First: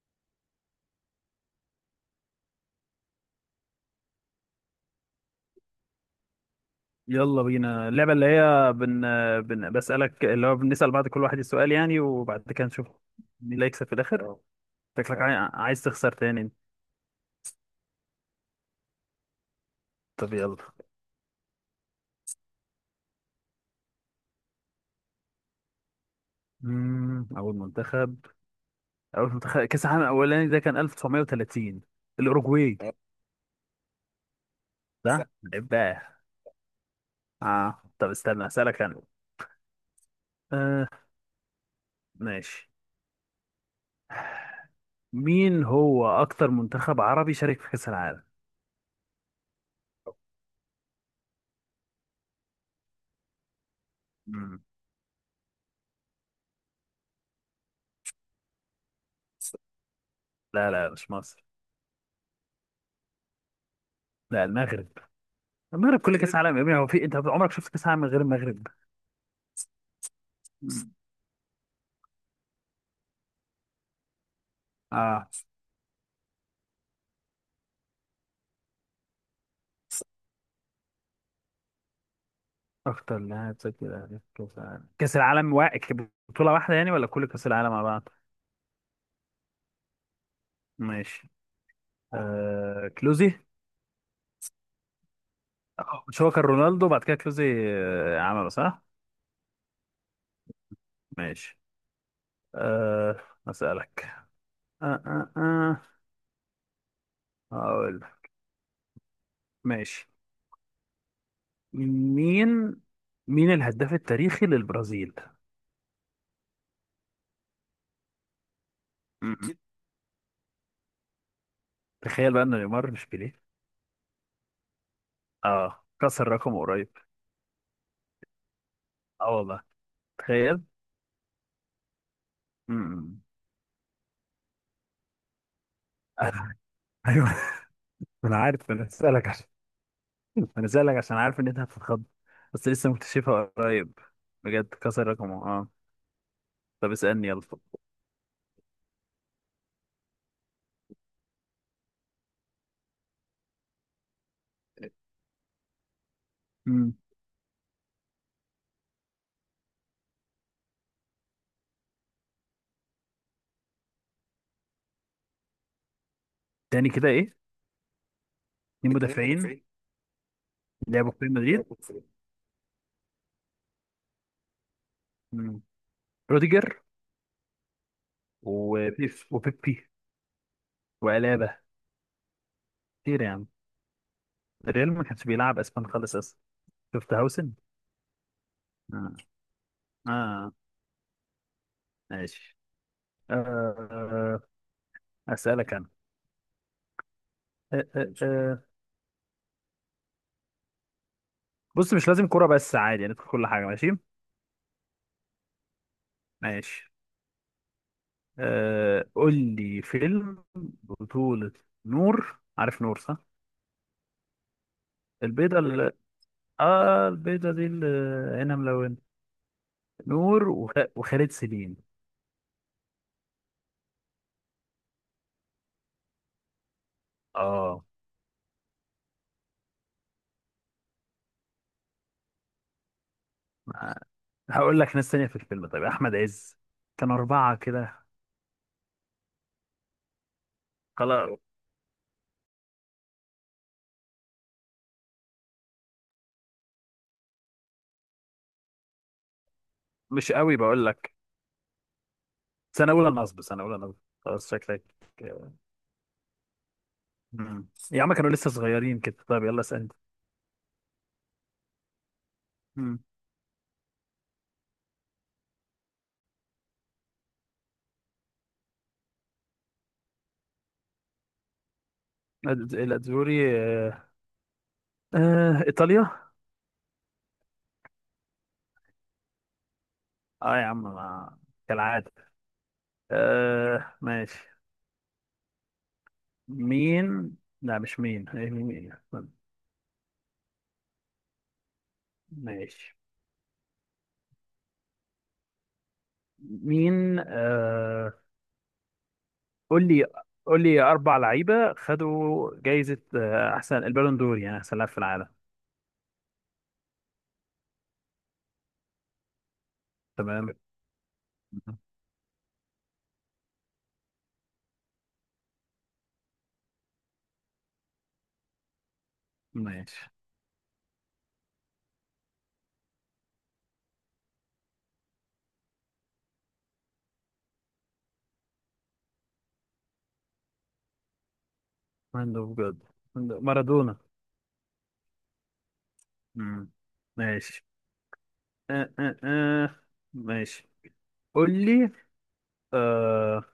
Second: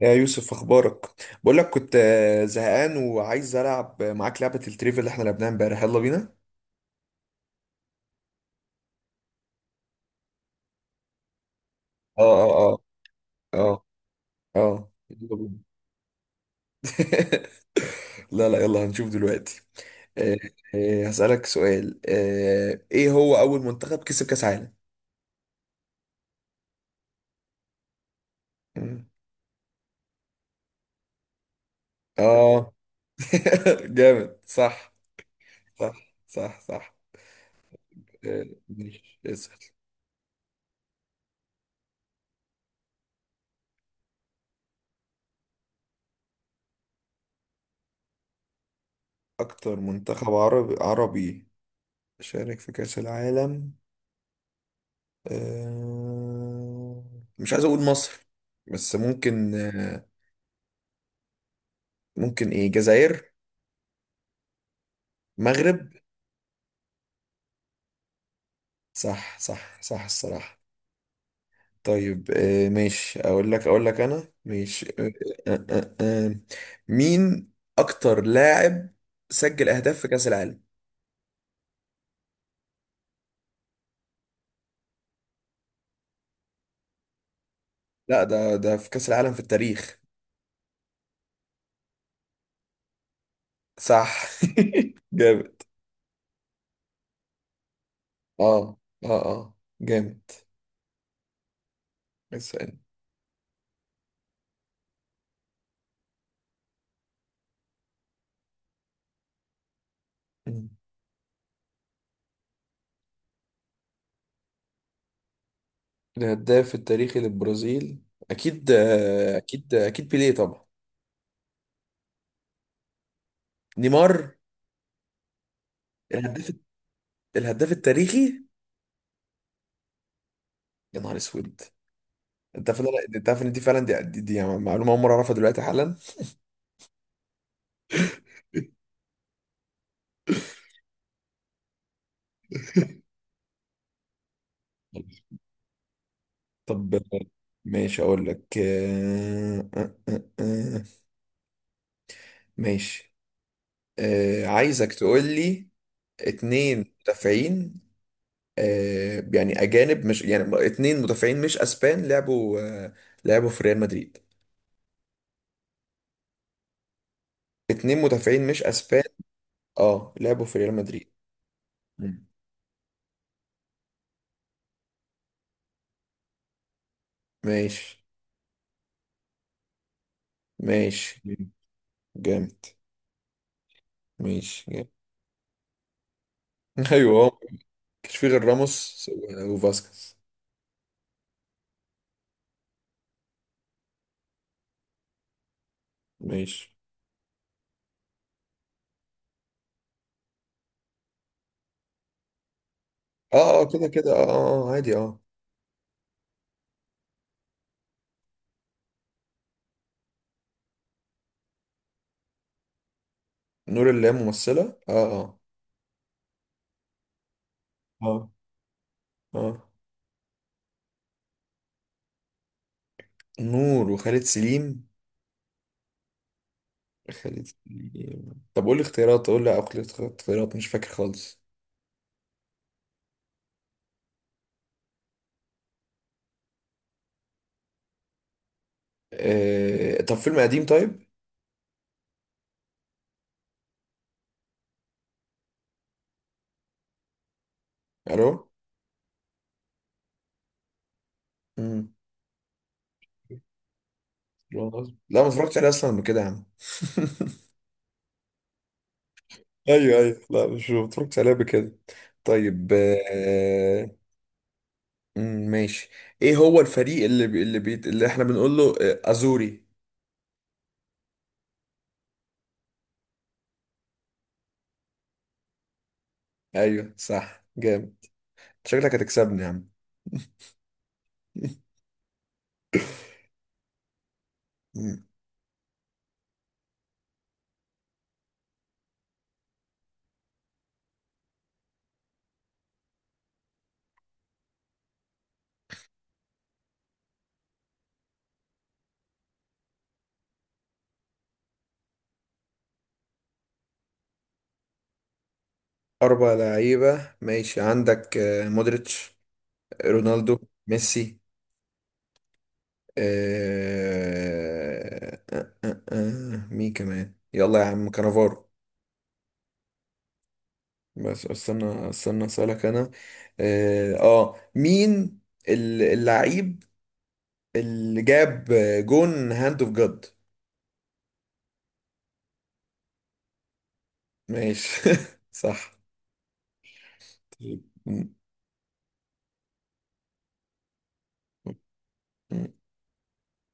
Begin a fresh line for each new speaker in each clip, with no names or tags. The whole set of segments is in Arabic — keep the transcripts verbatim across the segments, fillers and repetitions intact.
يا يوسف، اخبارك؟ بقول لك كنت آه، زهقان وعايز العب معاك لعبه التريفيا اللي احنا لعبناها امبارح. يلا بينا.
يلا بينا اللعبة اللي هي بن... بن... بسألك اللي هو بنسأل بعض، كل واحد السؤال يعني،
اه
وبعد
اه
كده
اه
نشوف مين اللي
اه
هيكسب في الآخر أه.
اه،
شكلك عاي...
يلا بينا.
عايز تخسر تاني انت.
لا لا، يلا هنشوف دلوقتي.
طب
آه،
يلا.
آه، هسألك سؤال، آه، ايه هو اول منتخب كسب كاس عالم؟
مم... أول منتخب
مم.
أول منتخب كأس العالم الأولاني ده كان ألف وتسعمائة وثلاثين،
اه.
الأوروجواي سهل.
جامد صح.
صح؟
صح
بقى.
صح صح.
اه طب
آه،
استنى أسألك أنا.
ماشي، اسأل.
آه ماشي. مين هو أكتر منتخب عربي شارك في كأس العالم؟
اكتر منتخب عربي عربي شارك في كاس العالم.
مم.
آه، مش عايز اقول مصر، بس ممكن. آه،
لا، لا، مش مصر.
ممكن ايه، جزائر.
لا، المغرب.
مغرب.
المغرب كل كأس عالم يا ابني، هو في انت عمرك شفت كأس عالم من غير المغرب؟
صح صح صح الصراحة. طيب، آه، ماشي، اقول لك اقول لك انا، ماشي. آه،
اه.
آه، آه، آه. آه. مين اكتر لاعب سجل اهداف في كأس العالم؟
اكتر لاعب سجل أهداف في كاس العالم، كاس العالم وا... بطولة واحدة يعني، ولا كل كاس العالم مع بعض؟
لا، ده ده في كأس العالم في التاريخ.
ماشي. آه... كلوزي.
صح. جامد.
آه، مش هو كان رونالدو بعد كده كلوزي؟ آه... عمله
اه
صح.
اه اه، جامد.
ماشي.
اسأل.
آه... اسالك. آه آه آه. هقول لك. ماشي. مين مين الهداف التاريخي للبرازيل؟
الهداف التاريخي للبرازيل؟ اكيد،
م-
آه،
م.
اكيد، آه، اكيد بيليه طبعا.
تخيل بقى ان نيمار مش بيليه.
نيمار.
اه كسر
الهداف
رقم قريب.
الهداف التاريخي.
اه والله تخيل.
يا نهار اسود. انت
م-
عارف إن أنا-
م.
انت عارف ان دي فعلا، دي, دي, دي يعني معلومه اول مره اعرفها دلوقتي حالا.
ايوه، انا عارف، انا اسالك. انا سألك عشان عارف ان انت هتتخض، بس لسه مكتشفها قريب. بجد كسر رقمه اه طب
طب
اسألني يلا.
ماشي، اقول لك آه، آه، آه، آه، ماشي. آه، عايزك تقول لي
مم.
اتنين مدافعين، آه، يعني اجانب، مش يعني اتنين مدافعين مش اسبان لعبوا، آه، لعبوا في ريال مدريد.
تاني كده، ايه؟ اتنين
اتنين مدافعين مش اسبان،
مدافعين
اه لعبوا في ريال
لعبوا
مدريد.
في ريال مدريد؟
مم.
مم. روديجر،
ماشي.
وبيب وبيبي،
ماشي، مم.
وألابا.
جامد.
كتير يعني.
ماشي، جامد.
الريال ما كانش بيلعب اسبان خالص اصلا. شفت
ايوه، هو
هاوسن.
مكانش فيه غير راموس
اه
و- وفاسكيز.
اه ماشي. آه. اسألك انا.
ماشي.
آه. آه. آه. بص، مش لازم كرة بس، عادي يعني في كل
اه اه
حاجة.
كده
ماشي
كده، اه اه، آه، عادي، اه.
ماشي آه قول لي فيلم بطولة نور. عارف نور؟ صح؟
نور اللي هي ممثلة، اه.
البيضة اللي، اه البيضة دي اللي
اه
عينها ملونة،
اه اه،
نور وخ... وخالد سليم.
نور وخالد سليم. خالد
اه.
سليم. طب قول لي اختيارات، قول لي، اقول لي اختيارات، مش فاكر خالص.
ما- هقول لك ناس تانية في الفيلم. طيب، أحمد عز. كان أربعة كده.
آه... طب فيلم قديم، طيب.
خلاص،
الو.
مش قوي بقول لك.
مم.
سنة أولى نصب، سنة أولى نصب. خلاص، شكلك.
لا، ما اتفرجتش عليه اصلا قبل كده يا عم.
مم. يا عم، كانوا لسه صغيرين كده. طيب يلا اسأل أنت.
ايوه ايوه، لا، مش ما بتفرجش عليها بكده. طيب.
مم.
آه... مم، ماشي. ايه هو الفريق اللي بي... اللي بي... اللي احنا بنقول له آه، ازوري؟
الأد- الأدزوري. آه... آه... إيطاليا.
ايوه صح، جامد. شكلك هتكسبني يا عم.
اه يا عم، ما- كالعادة. آه ماشي.
مم.
مين، لا مش مين، هي مين. ماشي. مين؟ آه قول لي قول لي أربع لعيبة خدوا جايزة، آه أحسن البالون دور، يعني أحسن لاعب في العالم.
اربع لعيبة، ماشي. عندك آه، مودريتش، رونالدو،
تمام.
ميسي، آه... آه... آه... آه... مين كمان؟ يلا يا عم، كانافارو.
ماشي.
بس استنى استنى، اسالك انا. اه، آه، مين ال- اللعيب اللي جاب جون هاند اوف جاد؟
هاند؟ بجد. مارادونا.
ماشي. صح.
مم. ماشي.
م-
آه آه آه. ماشي، قول لي
م-
آه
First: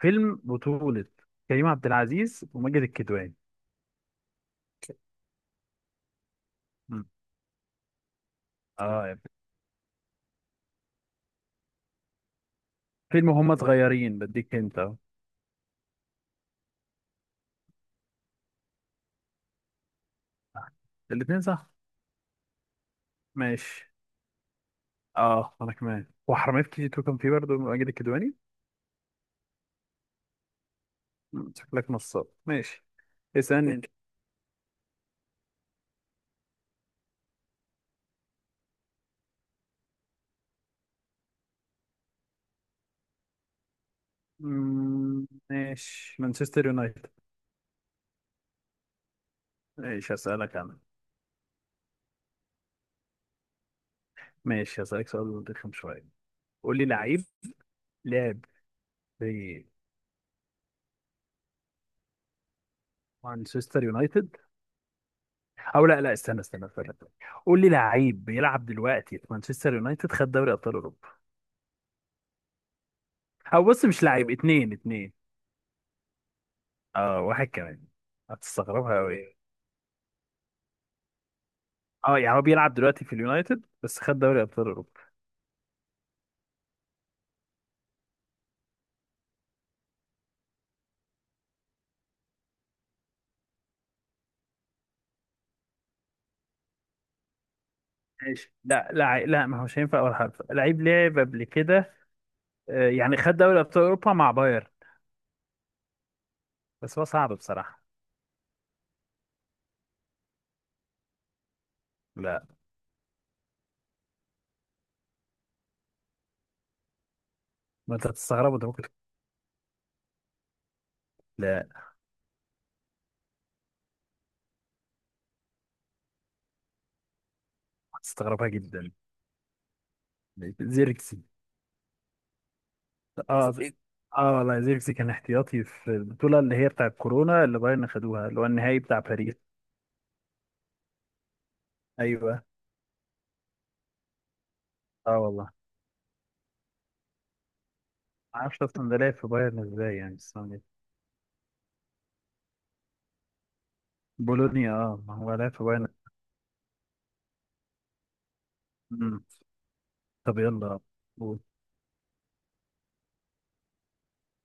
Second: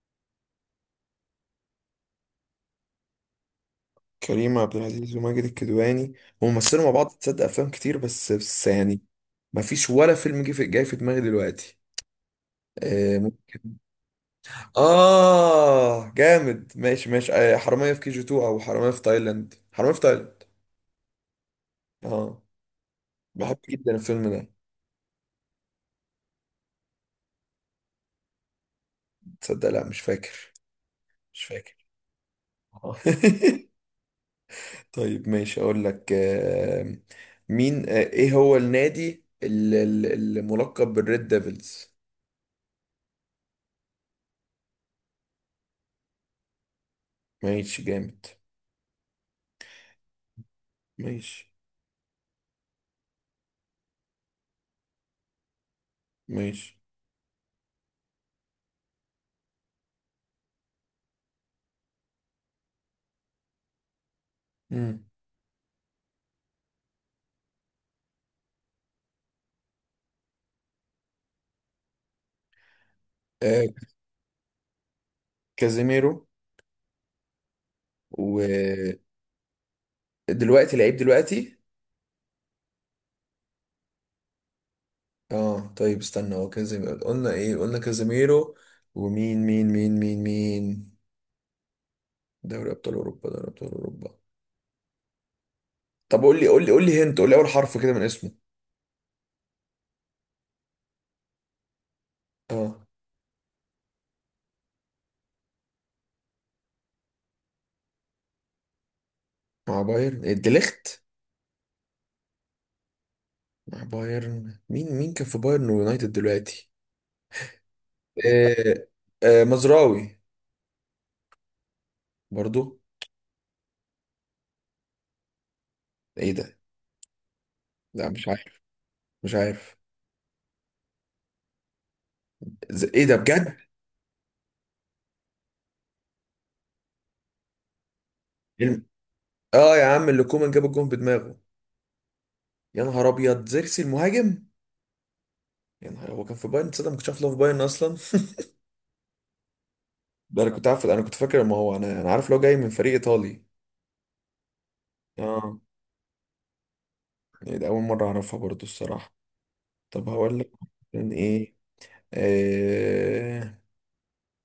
فيلم بطولة كريم عبد العزيز وماجد الكدواني.
كريم عبد العزيز وماجد الكدواني، هم مثلوا مع
مم.
بعض، تصدق افلام كتير، بس بس يعني
اه،
ما فيش ولا فيلم جه في جاي في دماغي دلوقتي. آه م-
فيلم هما صغيرين، بديك انت.
آه، جامد، ماشي ماشي، آه، حرامية في كي جي اتنين او حرامية في تايلاند، حرامية في تايلاند.
الاتنين صح.
اه، بحب
ماشي.
جدا الفيلم ده.
اه، انا كمان. وحرامية كي جي اتنين كان فيه برضه ماجد الكدواني.
تصدق، لا مش فاكر، مش
مم،
فاكر.
شكلك نصاب. ماشي،
آه.
اسألني انت.
طيب، ماشي، اقول لك آه، مين، آه، ايه هو النادي ال- ال- الملقب بالريد ديفلز؟
مم، ماشي، مانشستر يونايتد.
ماشي، جامد.
ماشي، هسألك انا.
ماشي
ماشي، هسألك سؤال رخم شوية. قول
ماشي.
لي لعيب لعب في مانشستر يونايتد.
مم.
او لا، لا، استنى استنى استنى، قول لي لعيب بيلعب دلوقتي في مانشستر يونايتد خد دوري ابطال اوروبا. او
آه
بص، مش لعيب، اتنين، اتنين،
كازيميرو.
اه واحد كمان. هتستغربها
ودلوقتي،
قوي.
لعيب دلوقتي،
اه يعني هو بيلعب دلوقتي في اليونايتد، بس خد دوري ابطال اوروبا.
اه. طيب استنى، هو كازيميرو قلنا، ايه قلنا، كازيميرو. ومين مين مين مين مين؟ دوري ابطال اوروبا، دوري ابطال اوروبا. طب قول لي قول لي قول لي، هنت قول لي اول حرف كده من اسمه.
ماشي، لا، لا، عي- لا، ما هوش هينفع اول حرف، لعيب لعب قبل كده.
اه،
آه، يعني خد دوري ابطال اوروبا مع باير. بس هو صعب بصراحه.
مع بايرن، إيه، ديليخت؟
لا،
مع بايرن مين مين كان في بايرن ويونايتد دلوقتي؟
ما انت هتستغربه ده
آه
ممكن.
آه مزراوي،
لا،
برضو. ايه ده. لا مش
هتستغربها
عارف،
جدا.
مش عارف.
زيركسي.
ز- ايه ده
اه،
بجد؟
زي- اه والله، زيركسي كان احتياطي في البطوله اللي هي بتاع كورونا، اللي بايرن خدوها، اللي هو النهائي
الم-
بتاع باريس.
اه يا عم، اللي كومان جاب الجون بدماغه.
ايوه.
يا نهار ابيض، زيركسي المهاجم.
اه والله
يا نهار، هو كان في بايرن تصدق؟ ما كنتش عارف إن هو في بايرن اصلا.
ما اعرفش اصلا ده لعب في بايرن ازاي يعني
ده
السنه
انا
دي.
كنت عارف، انا كنت فاكر، ما هو انا انا عارف لو جاي من فريق ايطالي.
بولونيا. اه ما هو لعب
اه.
في بايرن.
إيه ده، اول مره اعرفها برضو الصراحه.
مم.
طب هقول
طب
لك
يلا.
كان ايه. آه...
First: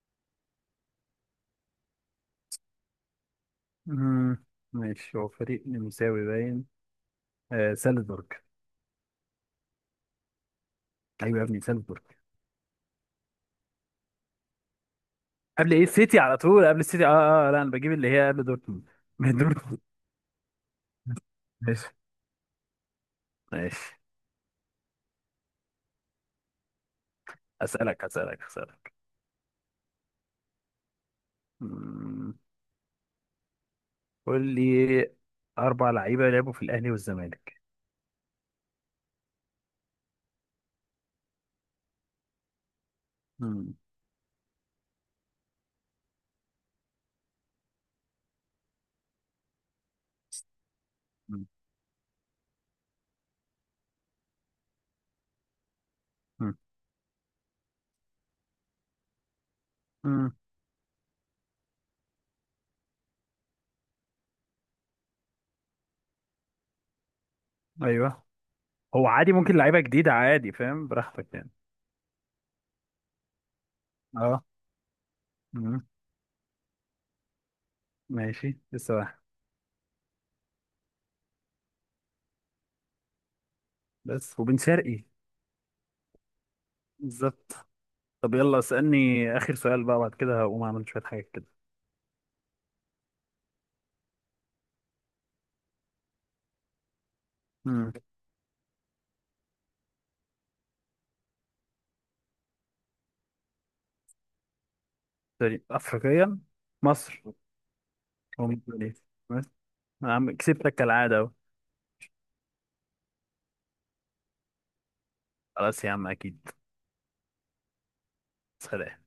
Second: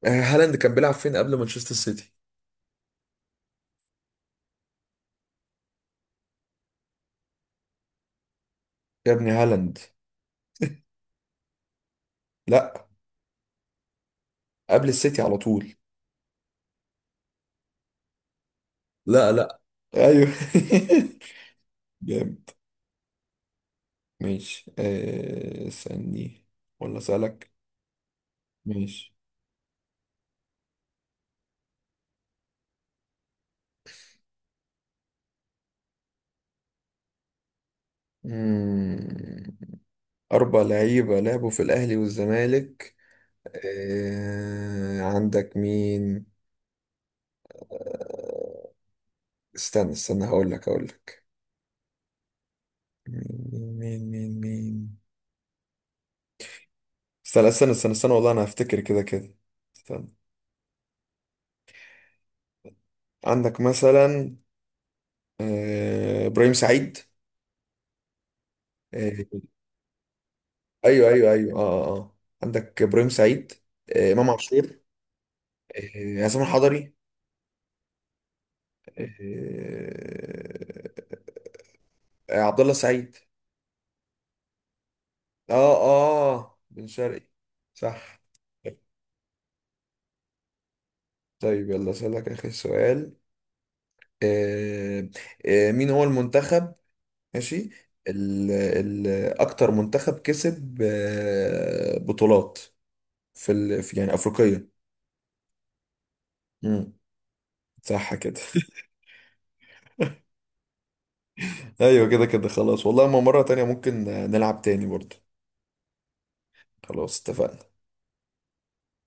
آه، هالاند كان بيلعب فين قبل مانشستر سيتي؟
مم. ماشي، هو فريق نمساوي باين. آه سالزبورج.
يا ابني هالاند.
ايوه يا ابني، سالزبورج.
لا، قبل السيتي على طول.
قبل ايه السيتي على طول؟ قبل السيتي اه اه آه، لا، انا بجيب اللي هي قبل دورتموند.
لا
من
لا.
دورتموند.
ايوه.
ماشي
جامد.
ماشي
ماشي، آه، استني، ولا اسالك؟
اسالك، اسالك، اسالك.
ماشي.
مم. قول لي، اربع لعيبه لعبوا في الاهلي والزمالك.
مم. اربع لعيبه لعبوا في الاهلي والزمالك.
مم.
آه، عندك مين؟ استنى استنى، هقول لك هقول لك
مم.
مين مين مين مين
مم.
استنى استنى استنى استنى، والله انا هفتكر كده كده. استنى.
مم.
عندك مثلا آه، ابراهيم سعيد،
ايوه. هو
آه،
عادي، ممكن لعيبه جديده عادي، فاهم،
ايوه ايوه
براحتك يعني.
ايوه، اه اه آه. عندك ابراهيم سعيد، آه، امام اه
اه.
عاشور،
مم.
آه، عصام الحضري،
ماشي، لسه واحد.
آه، آه، عبد الله سعيد.
بس وبن شرقي.
اه، اه بن شرقي.
بالظبط.
صح.
طب يلا، اسألني آخر سؤال بقى، بعد كده هقوم أعمل شوية حاجات كده.
طيب يلا اسالك اخر سؤال، آه، آه، مين هو المنتخب، ماشي،
امم
ال ال اكتر منتخب كسب آه، بطولات في ال في يعني افريقيه؟
سوري، أفريقيا.
مم،
مصر.
صح كده.
ومصر. عم، كسبتك كالعادة أهو.
ايوه كده كده، خلاص والله، ما مره تانية ممكن نلعب تاني برضه.
خلاص يا عم، أكيد.
خلاص اتفقنا.
سلام.